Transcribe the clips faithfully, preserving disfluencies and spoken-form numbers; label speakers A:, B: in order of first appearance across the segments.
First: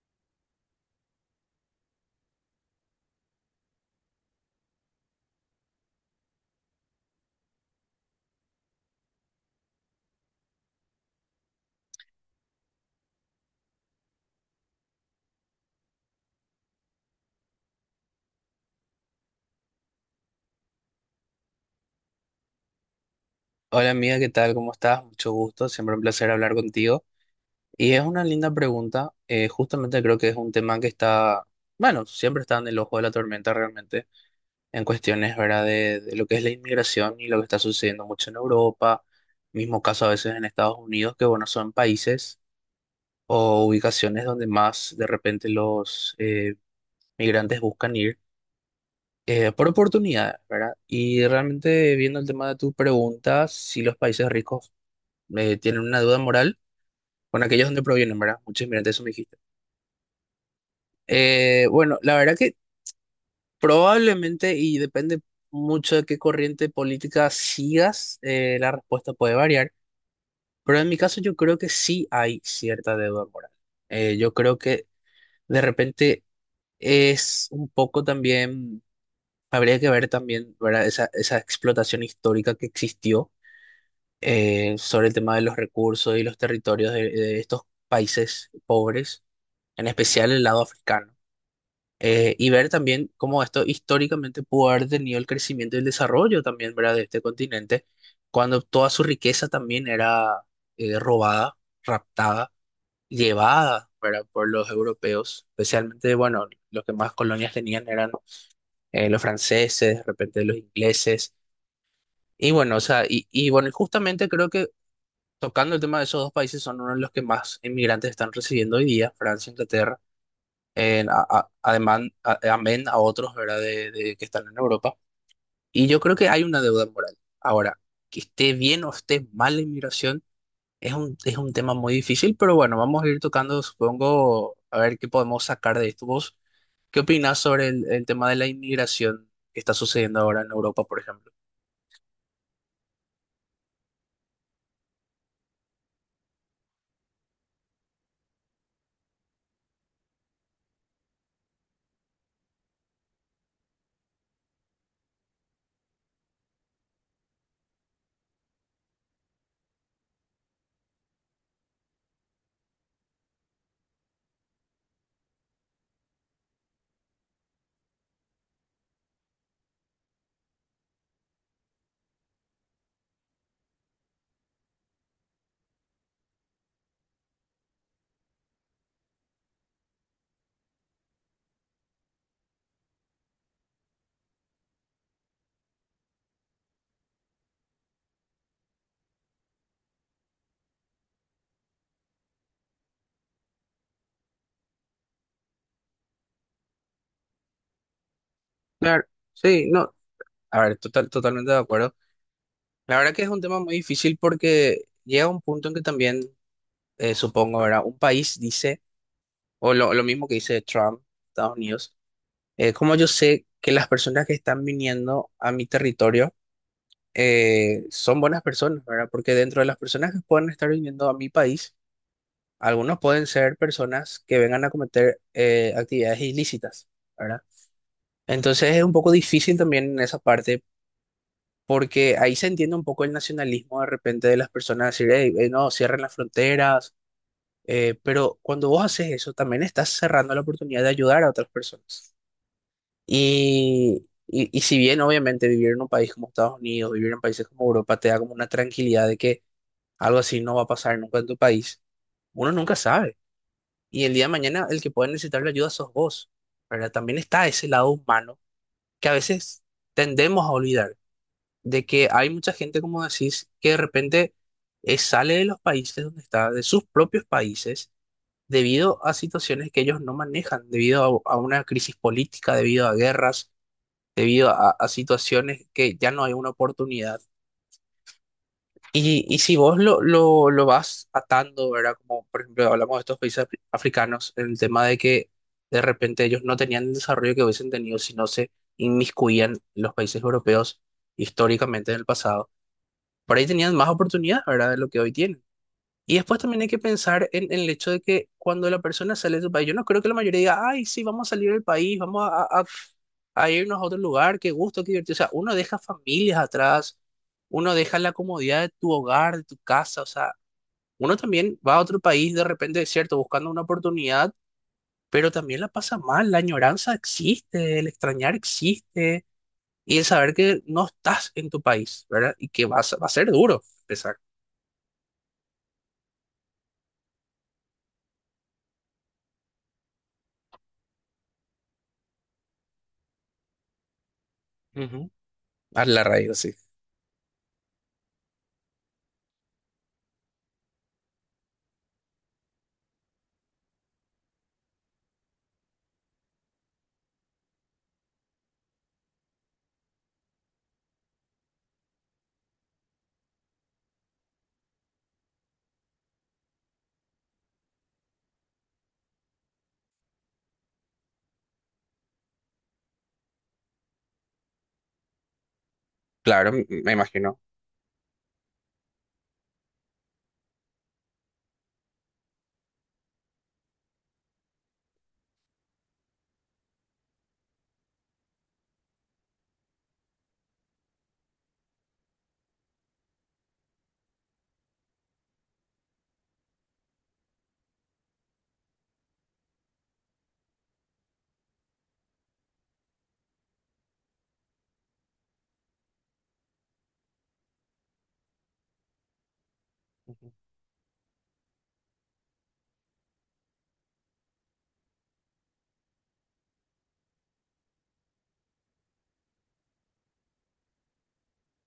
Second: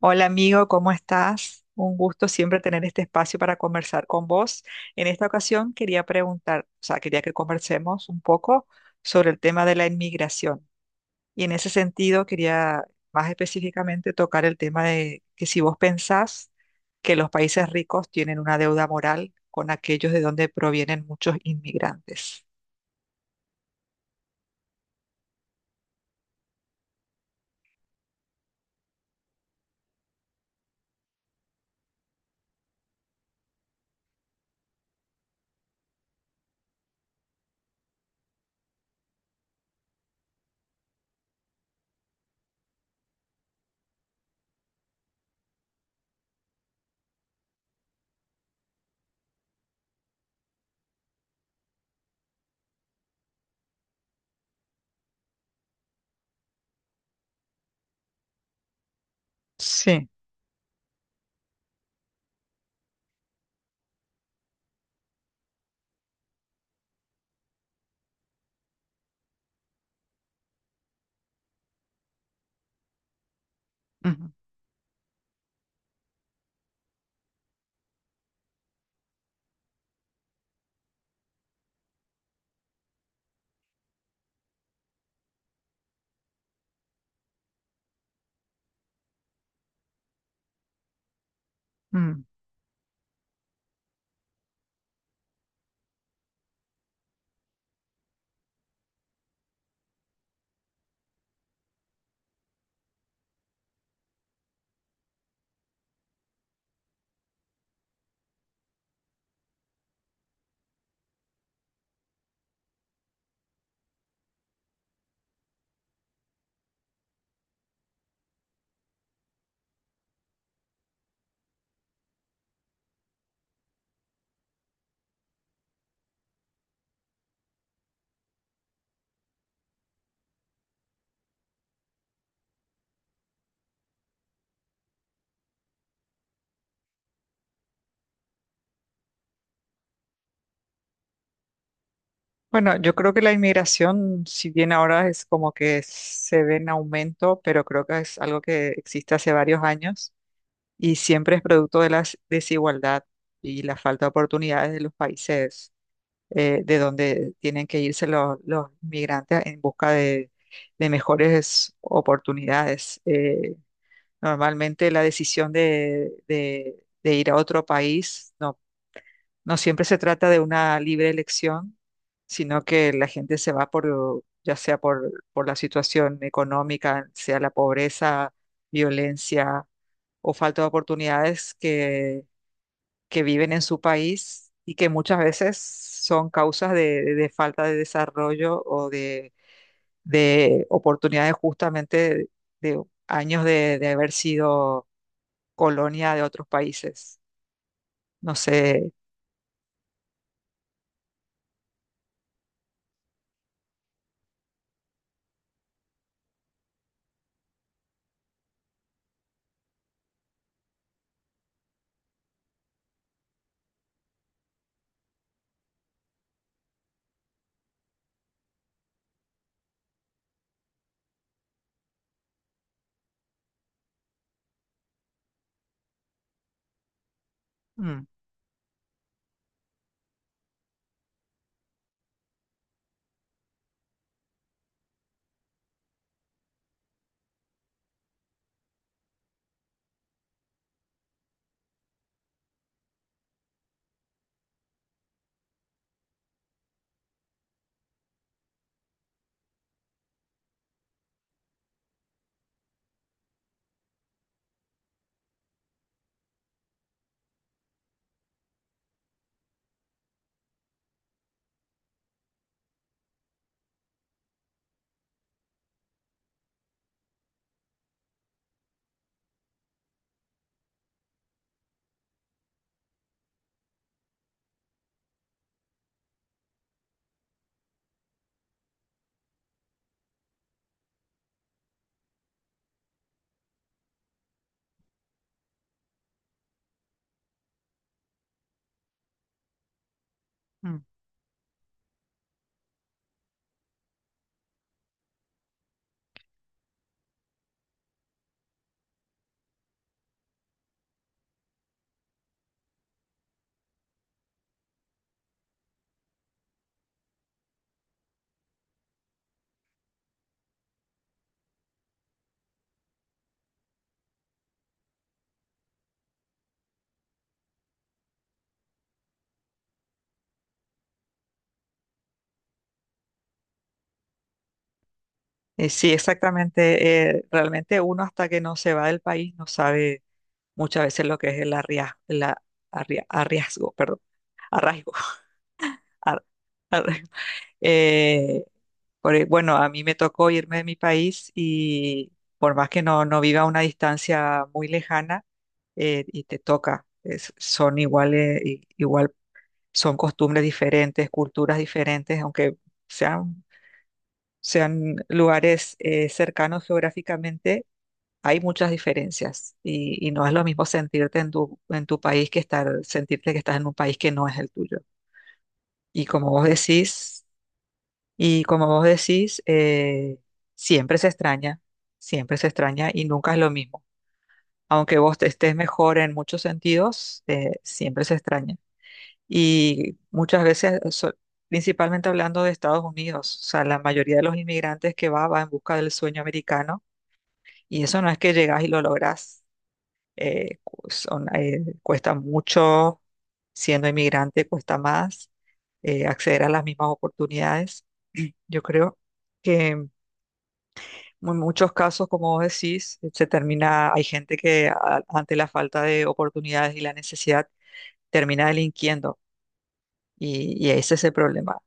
A: Hola amigo, ¿cómo estás? Un gusto siempre tener este espacio para conversar con vos. En esta ocasión quería preguntar, o sea, quería que conversemos un poco sobre el tema de la inmigración. Y en ese sentido quería más específicamente tocar el tema de que si vos pensás que los países ricos tienen una deuda moral con aquellos de donde provienen muchos inmigrantes.
B: Hola amiga, ¿qué tal? ¿Cómo estás? Mucho gusto, siempre un placer hablar contigo. Y es una linda pregunta, eh, justamente creo que es un tema que está, bueno, siempre está en el ojo de la tormenta realmente, en cuestiones, ¿verdad?, de, de lo que es la inmigración y lo que está sucediendo mucho en Europa, mismo caso a veces en Estados Unidos, que bueno, son países o ubicaciones donde más de repente los eh, migrantes buscan ir. Eh, por oportunidades, ¿verdad? Y realmente viendo el tema de tu pregunta, si los países ricos eh, tienen una duda moral, bueno, aquellos donde provienen, ¿verdad? Muchos inmigrantes, eso me dijiste.
A: Sí.
B: Eh, bueno, la verdad que probablemente, y depende mucho de qué corriente política sigas, eh, la respuesta puede variar, pero en mi caso yo creo que sí hay cierta deuda moral. Eh,
A: Ujú.
B: yo creo que de repente es un poco también, habría que ver también, ¿verdad? Esa, esa explotación histórica que existió eh, sobre el tema de los recursos y los territorios de de estos países pobres, en especial el lado africano.
A: Mm.
B: Eh, y ver también cómo esto históricamente pudo haber tenido el crecimiento y el desarrollo también, ¿verdad? De este continente, cuando toda su riqueza también era eh, robada, raptada, llevada, ¿verdad? Por los europeos, especialmente, bueno, los que más colonias tenían eran eh, los franceses, de repente los ingleses, y bueno, o sea, y, y bueno, y justamente creo que tocando el tema de esos dos países son uno de los que más inmigrantes están recibiendo hoy día, Francia e Inglaterra en- a- a- además, a- amén a otros, ¿verdad? De, de que están en Europa. Y yo creo que hay una deuda moral. Ahora, que esté bien o esté mal la inmigración es un, es un tema muy difícil, pero bueno, vamos a ir tocando, supongo, a ver qué podemos sacar de esto. ¿Vos qué opinás sobre el, el tema de la inmigración que está sucediendo ahora en Europa, por ejemplo?
A: Bueno, yo creo que la inmigración, si bien ahora es como que se ve en aumento, pero creo que es algo que existe hace varios años y siempre es producto de la desigualdad y la falta de oportunidades de los países eh, de donde tienen que irse los, los migrantes en busca de, de mejores oportunidades. Eh, normalmente la decisión de, de de ir a otro país no no siempre se trata de una libre elección, sino que la gente se va por, ya sea por, por la situación económica, sea la pobreza, violencia o falta de oportunidades que, que viven en su país y que muchas veces son causas de, de falta de desarrollo o de, de oportunidades justamente de años de, de haber sido colonia de otros países. No sé.
B: Claro, sí, no, a ver, total, totalmente de acuerdo. La verdad que es un tema muy difícil porque llega un punto en que también, eh, supongo, ¿verdad? Un país dice... o lo, lo mismo que dice Trump, Estados Unidos, eh, como yo sé que las personas que están viniendo a mi territorio eh, son buenas personas, ¿verdad? Porque dentro de las personas que pueden estar viniendo a mi país, algunos pueden ser personas que vengan a cometer eh, actividades ilícitas, ¿verdad?
A: Mm,
B: Entonces es un poco difícil también en esa parte. Porque ahí se entiende un poco el nacionalismo de repente de las personas, decir, hey, eh, no, cierren las fronteras, eh, pero cuando vos haces eso, también estás cerrando la oportunidad de ayudar a otras personas. Y, y, y si bien obviamente vivir en un país como Estados Unidos, vivir en países como Europa, te da como una tranquilidad de que algo así no va a pasar nunca en tu país, uno nunca sabe. Y el día de mañana el que puede necesitar la ayuda sos vos, ¿verdad? También está ese lado humano que a veces tendemos a olvidar, de que hay mucha gente, como decís, que de repente eh, sale de los países donde está, de sus propios países, debido a situaciones que ellos no manejan, debido a a una crisis política, debido a guerras debido a, a situaciones que ya no hay una oportunidad. Y, y si vos lo, lo, lo vas atando, ¿verdad? Como por ejemplo hablamos de estos países afri- africanos, el tema de que de repente ellos no tenían el desarrollo que hubiesen tenido si no se inmiscuían los países
A: mm.
B: europeos históricamente en el pasado. Por ahí tenían más oportunidades, ¿verdad? De lo que hoy tienen. Y después también hay que pensar en, en el hecho de que cuando la persona sale de su país, yo no creo que la mayoría diga, ay, sí, vamos a salir del país, vamos a, a- a- a irnos a otro lugar, qué gusto, qué divertido. O sea, uno deja familias atrás, uno deja la comodidad de tu hogar, de tu casa, o sea, uno también va a otro país de repente, es cierto, buscando una oportunidad, pero también la pasa mal, la añoranza existe, el extrañar existe, y el saber que no estás en tu país, ¿verdad? Y que vas, va a ser duro empezar.
A: Eh, sí, exactamente. eh, realmente uno hasta que no se va del país no sabe muchas veces lo que es el arria- la arria- arriazgo, perdón, arraigo.
B: Ujú. A la
A: ar-
B: raíz, sí.
A: ar- eh, por e- bueno, a mí me tocó irme de mi país y por más que no, no viva a una distancia muy lejana, eh, y te toca, es- son iguales, i- igual, son costumbres diferentes, culturas diferentes, aunque sean, sean lugares eh, cercanos geográficamente hay muchas diferencias y, y no es lo mismo sentirte en tu, en tu país que estar, sentirte que estás en un país que no es el tuyo. Y como vos
B: Claro, m- me
A: decís,
B: imagino.
A: y como vos decís, eh, siempre se extraña, siempre se extraña y nunca es lo mismo. Aunque vos te estés mejor en muchos sentidos, eh, siempre se extraña. Y muchas veces, so- principalmente hablando de Estados Unidos, o sea, la mayoría de los inmigrantes que va, va en busca del sueño americano y eso no es que llegás y lo lográs eh, cu- son, eh, cuesta mucho, siendo inmigrante cuesta más eh, acceder a las mismas oportunidades. Yo creo que en mu- muchos casos, como vos decís, se termina, hay gente que a- ante la falta de oportunidades y la necesidad termina delinquiendo y, y ese es el problema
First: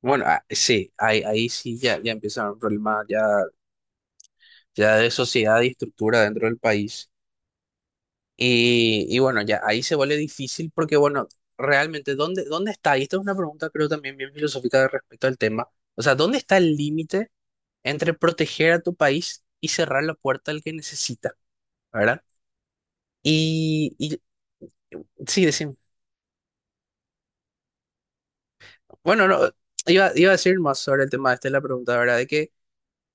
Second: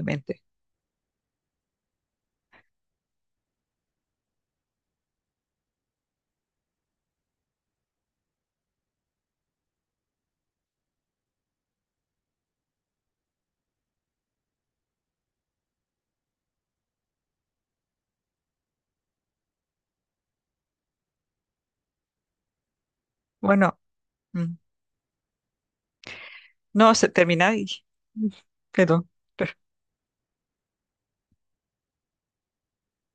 B: Bueno, ah, sí, ahí, ahí sí ya, ya empieza un problema ya, ya de sociedad y estructura dentro del país. Y, y bueno, ya ahí se vuelve difícil porque, bueno, realmente, ¿dónde, dónde está? Y esta es una pregunta creo también bien filosófica de respecto al tema. O sea, ¿dónde está el límite entre proteger a tu país y cerrar la puerta al que necesita? ¿Verdad?
A: Bueno,
B: Y, y
A: mm,
B: sí, decimos,
A: no, se termina y mm, perdón.
B: bueno, no, iba, iba a decir más sobre el tema, esta es la pregunta, ¿verdad? De que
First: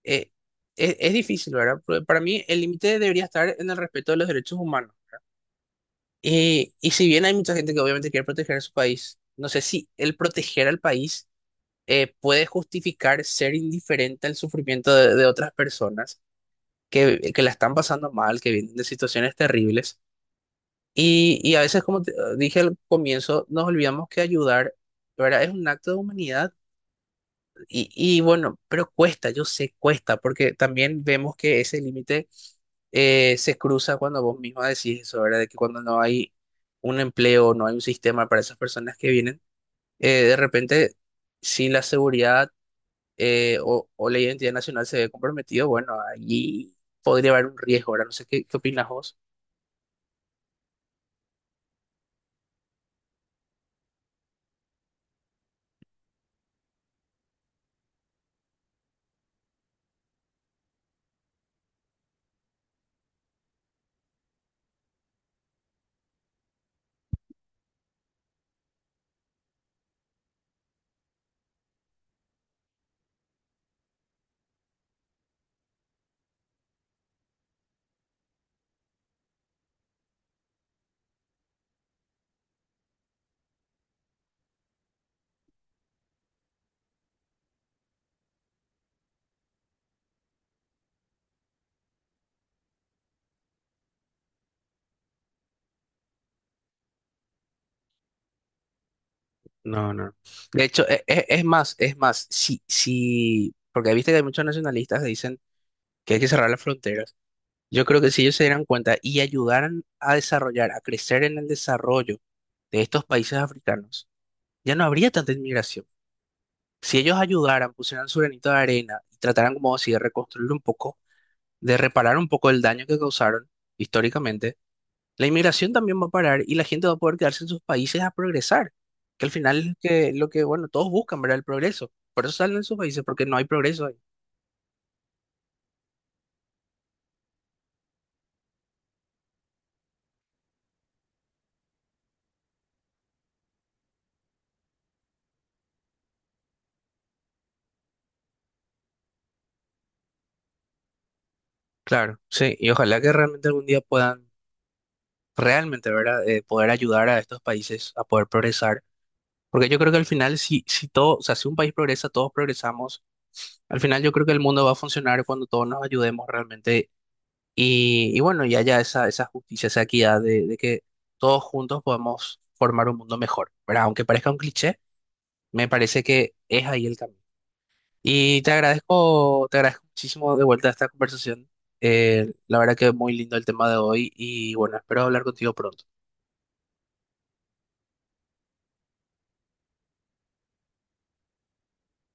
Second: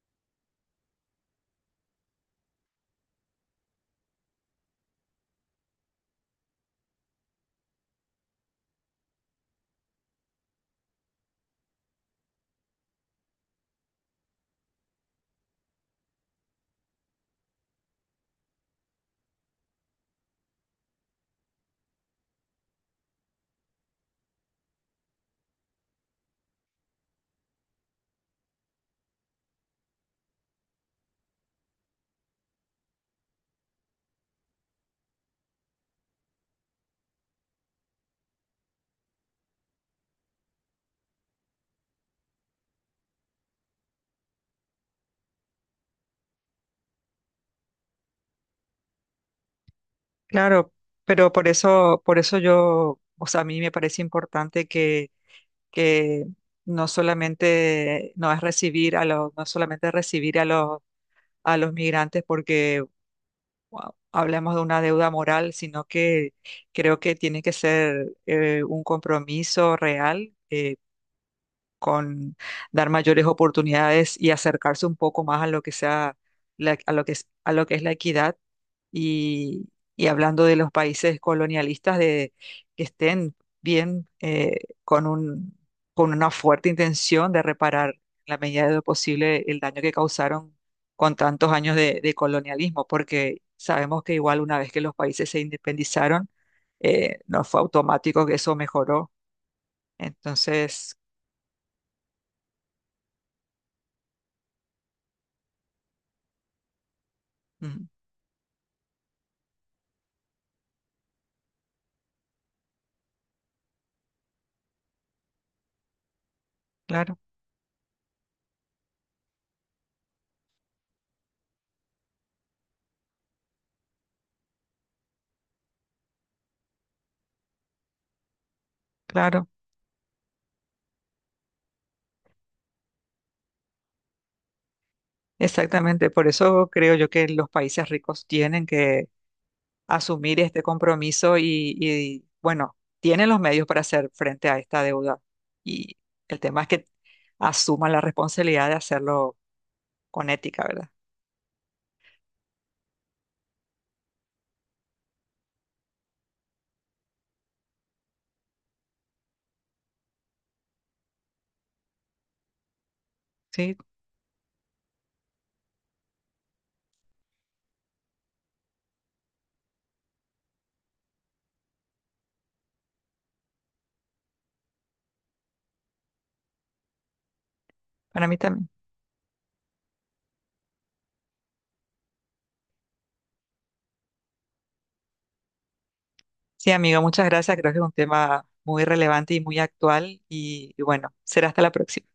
B: eh, es, es difícil, ¿verdad? Pero para mí el límite debería estar en el respeto de los derechos humanos. Y, y si bien hay mucha gente que obviamente quiere proteger a su país, no sé si el proteger al país eh, puede justificar ser indiferente al sufrimiento de, de otras personas que, que la están pasando mal, que vienen de situaciones terribles. Y, y a veces, como te- dije al comienzo, nos olvidamos que ayudar, ¿verdad? Es un acto de humanidad. Y, y bueno, pero cuesta, yo sé, cuesta, porque también vemos que ese límite eh, se cruza cuando vos misma decís eso, ¿verdad? De que cuando no hay un empleo, no hay un sistema para esas personas que vienen, eh, de repente, si la seguridad eh, o, o la identidad nacional se ve comprometido, bueno, allí podría haber un riesgo, ¿verdad? No sé qué, qué opinas vos.
A: Claro, pero por eso, por eso yo, o sea, a mí me parece importante que que no solamente no es recibir a los, no solamente recibir a los, a los migrantes porque wow, hablamos de una deuda moral, sino que creo que tiene que ser eh, un compromiso real. eh, con dar mayores oportunidades y acercarse un poco más a lo que sea la- a lo que es, a lo que es la equidad y, y hablando de los países colonialistas de que estén bien eh, con un, con una fuerte intención de reparar en la medida de lo posible el daño que causaron con tantos años de, de colonialismo, porque sabemos que igual una vez que los países se independizaron, eh, no fue automático que eso mejoró.
B: No, no. De hecho,
A: Entonces,
B: e- e- es, más, es más, si, si, porque viste que hay muchos nacionalistas que dicen que hay que cerrar las fronteras. Yo
A: mm,
B: creo que si ellos se dieran cuenta y ayudaran a desarrollar, a crecer en el desarrollo de estos países africanos, ya no habría tanta inmigración. Si ellos
A: claro.
B: ayudaran, pusieran su granito de arena y trataran como así de reconstruir un poco, de reparar un poco el daño que causaron históricamente, la inmigración también va a parar y la gente va a poder quedarse en sus países a progresar, que al
A: Claro,
B: final es que, lo que, bueno, todos buscan, ¿verdad? El progreso. Por eso salen de sus países, porque no hay progreso ahí.
A: exactamente. Por eso creo yo que los países ricos tienen que asumir este compromiso y, y, bueno, tienen los medios para hacer frente a esta deuda. Y el tema es que asuman la responsabilidad de hacerlo con ética, ¿verdad?
B: Claro, sí, y ojalá que realmente algún día puedan realmente, ¿verdad? Eh, poder ayudar a estos países a poder progresar. Porque yo creo que al final, si, si todo, o sea, si un país progresa, todos progresamos.
A: Sí,
B: Al final yo creo que el mundo va a funcionar cuando todos nos ayudemos realmente y, y bueno, y haya esa, esa justicia, esa equidad de, de que todos juntos podemos formar un mundo mejor, ¿verdad? Aunque parezca un cliché, me parece que es ahí el camino.
A: para mí
B: Y te
A: también.
B: agradezco, te agradezco muchísimo de vuelta a esta conversación. Eh, la verdad que es muy lindo el tema de hoy y bueno, espero hablar contigo pronto.
A: Sí, amigo, muchas gracias. Creo que es un tema muy relevante y muy actual. Y y bueno, será hasta la próxima.